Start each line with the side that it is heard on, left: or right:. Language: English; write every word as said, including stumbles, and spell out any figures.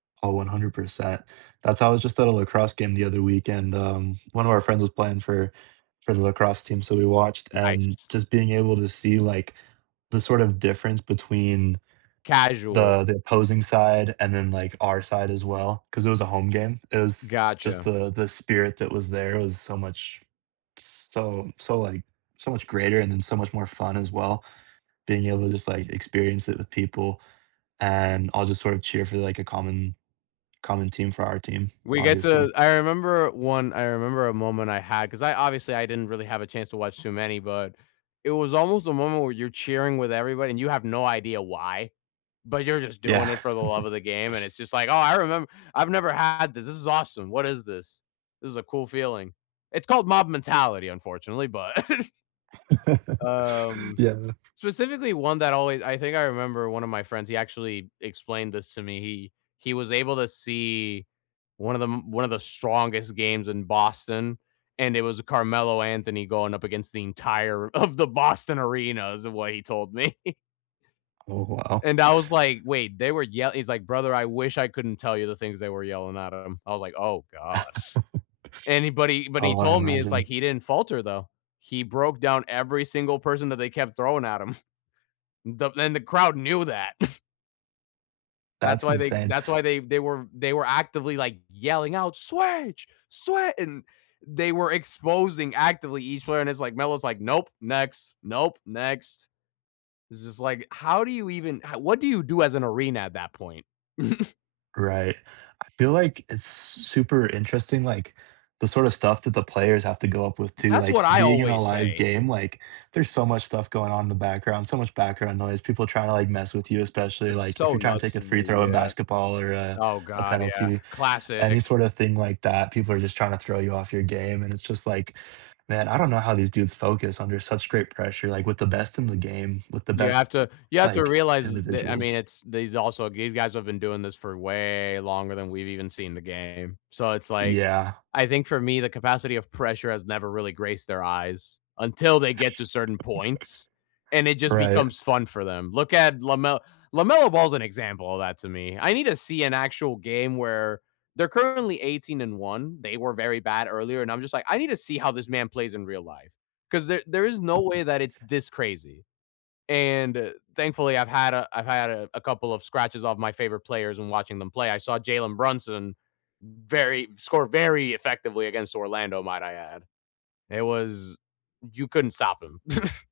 right: Oh, one hundred percent. That's how I was just at a lacrosse game the other weekend, um, one of our friends was playing for for the lacrosse team, so we watched, and
left: Nice.
right: just being able to see, like, the sort of difference between
left: Casual.
right: the the opposing side, and then like our side as well, 'cause it was a home game. It was just
left: Gotcha.
right: the the spirit that was there was so much so so like so much greater and then so much more fun as well, being able to just like experience it with people, and I'll just sort of cheer for like a common common team, for our team,
left: We get
right: obviously.
left: to I remember one I remember a moment I had, 'cause I obviously I didn't really have a chance to watch too many, but it was almost a moment where you're cheering with everybody, and you have no idea why, but you're just doing
right: Yeah.
left: it for the love of the game. And it's just like, "Oh, I remem I've never had this, this is awesome, what is this? This is a cool feeling." It's called mob mentality, unfortunately, but Um,
right: Yeah.
left: specifically one that always I think I remember one of my friends, he actually explained this to me. He he was able to see one of the m one of the strongest games in Boston, and it was Carmelo Anthony going up against the entire of the Boston Arena, is what he told me.
right: Oh wow.
left: And I was like, "Wait, they were yell" he's like, "Brother, I wish I couldn't tell you the things they were yelling at him." I was like, "Oh gosh." And he but he but he
right: Oh, I
left: told me it's like
right: imagine.
left: he didn't falter though, he broke down every single person that they kept throwing at him. The and the crowd knew that. That's
right: That's
left: why they
right: insane.
left: that's why they they were they were actively like yelling out, "Switch, swi" and they were exposing actively each player, and it's like Melo's like, "Nope, next. Nope, next." It's just like, how do you even ho what do you do as an arena at that point?
right: Right. I feel like it's s super interesting, like, the sorta stuff that the players have to go up with too.
left: That's
right: Like,
left: what I
right: being in a
left: always
right: live
left: say.
right: game, like, there's so much stuff going on in the background, so much background noise, people trying to, like, mess with you. Especially,
left: That's
right: like, if
left: so
right: you're trying to
left: nuts
right: take a
left: to me,
right: free throw in
left: yeah.
right: basketball or, uh,
left: Oh
right: a
left: God, yeah,
right: penalty,
left: classic.
right: any sorta thing like that, people are just trying to throw you off your game. And it's just like, "Man, I don't know how these dudes focus under such great pressure, like, with the best in the game, with the
left: You have
right: best,
left: to you have to
right: like,
left: realize tha I mean,
right: individuals."
left: it's these also these guys have been doing this for way longer than we've even seen the game. So it's like,
right: Yeah.
left: I think for me, the capacity of pressure has never really graced their eyes, until they get to certain points, and it just
right: Right.
left: becomes fun for them. Look at Lame LaMelo Ball is an example of that to me. I need to see an actual game where they're currently eighteen and one, they were very bad earlier, and I'm just like, "I need to see how this man plays in real life, 'cause there there is no way that it's this crazy." And thankfully I've had a I've had a a couple of scratches off my favorite players and watching them play, I saw Jalen Brunson very score very effectively against Orlando, might I add. It was you couldn't stop him.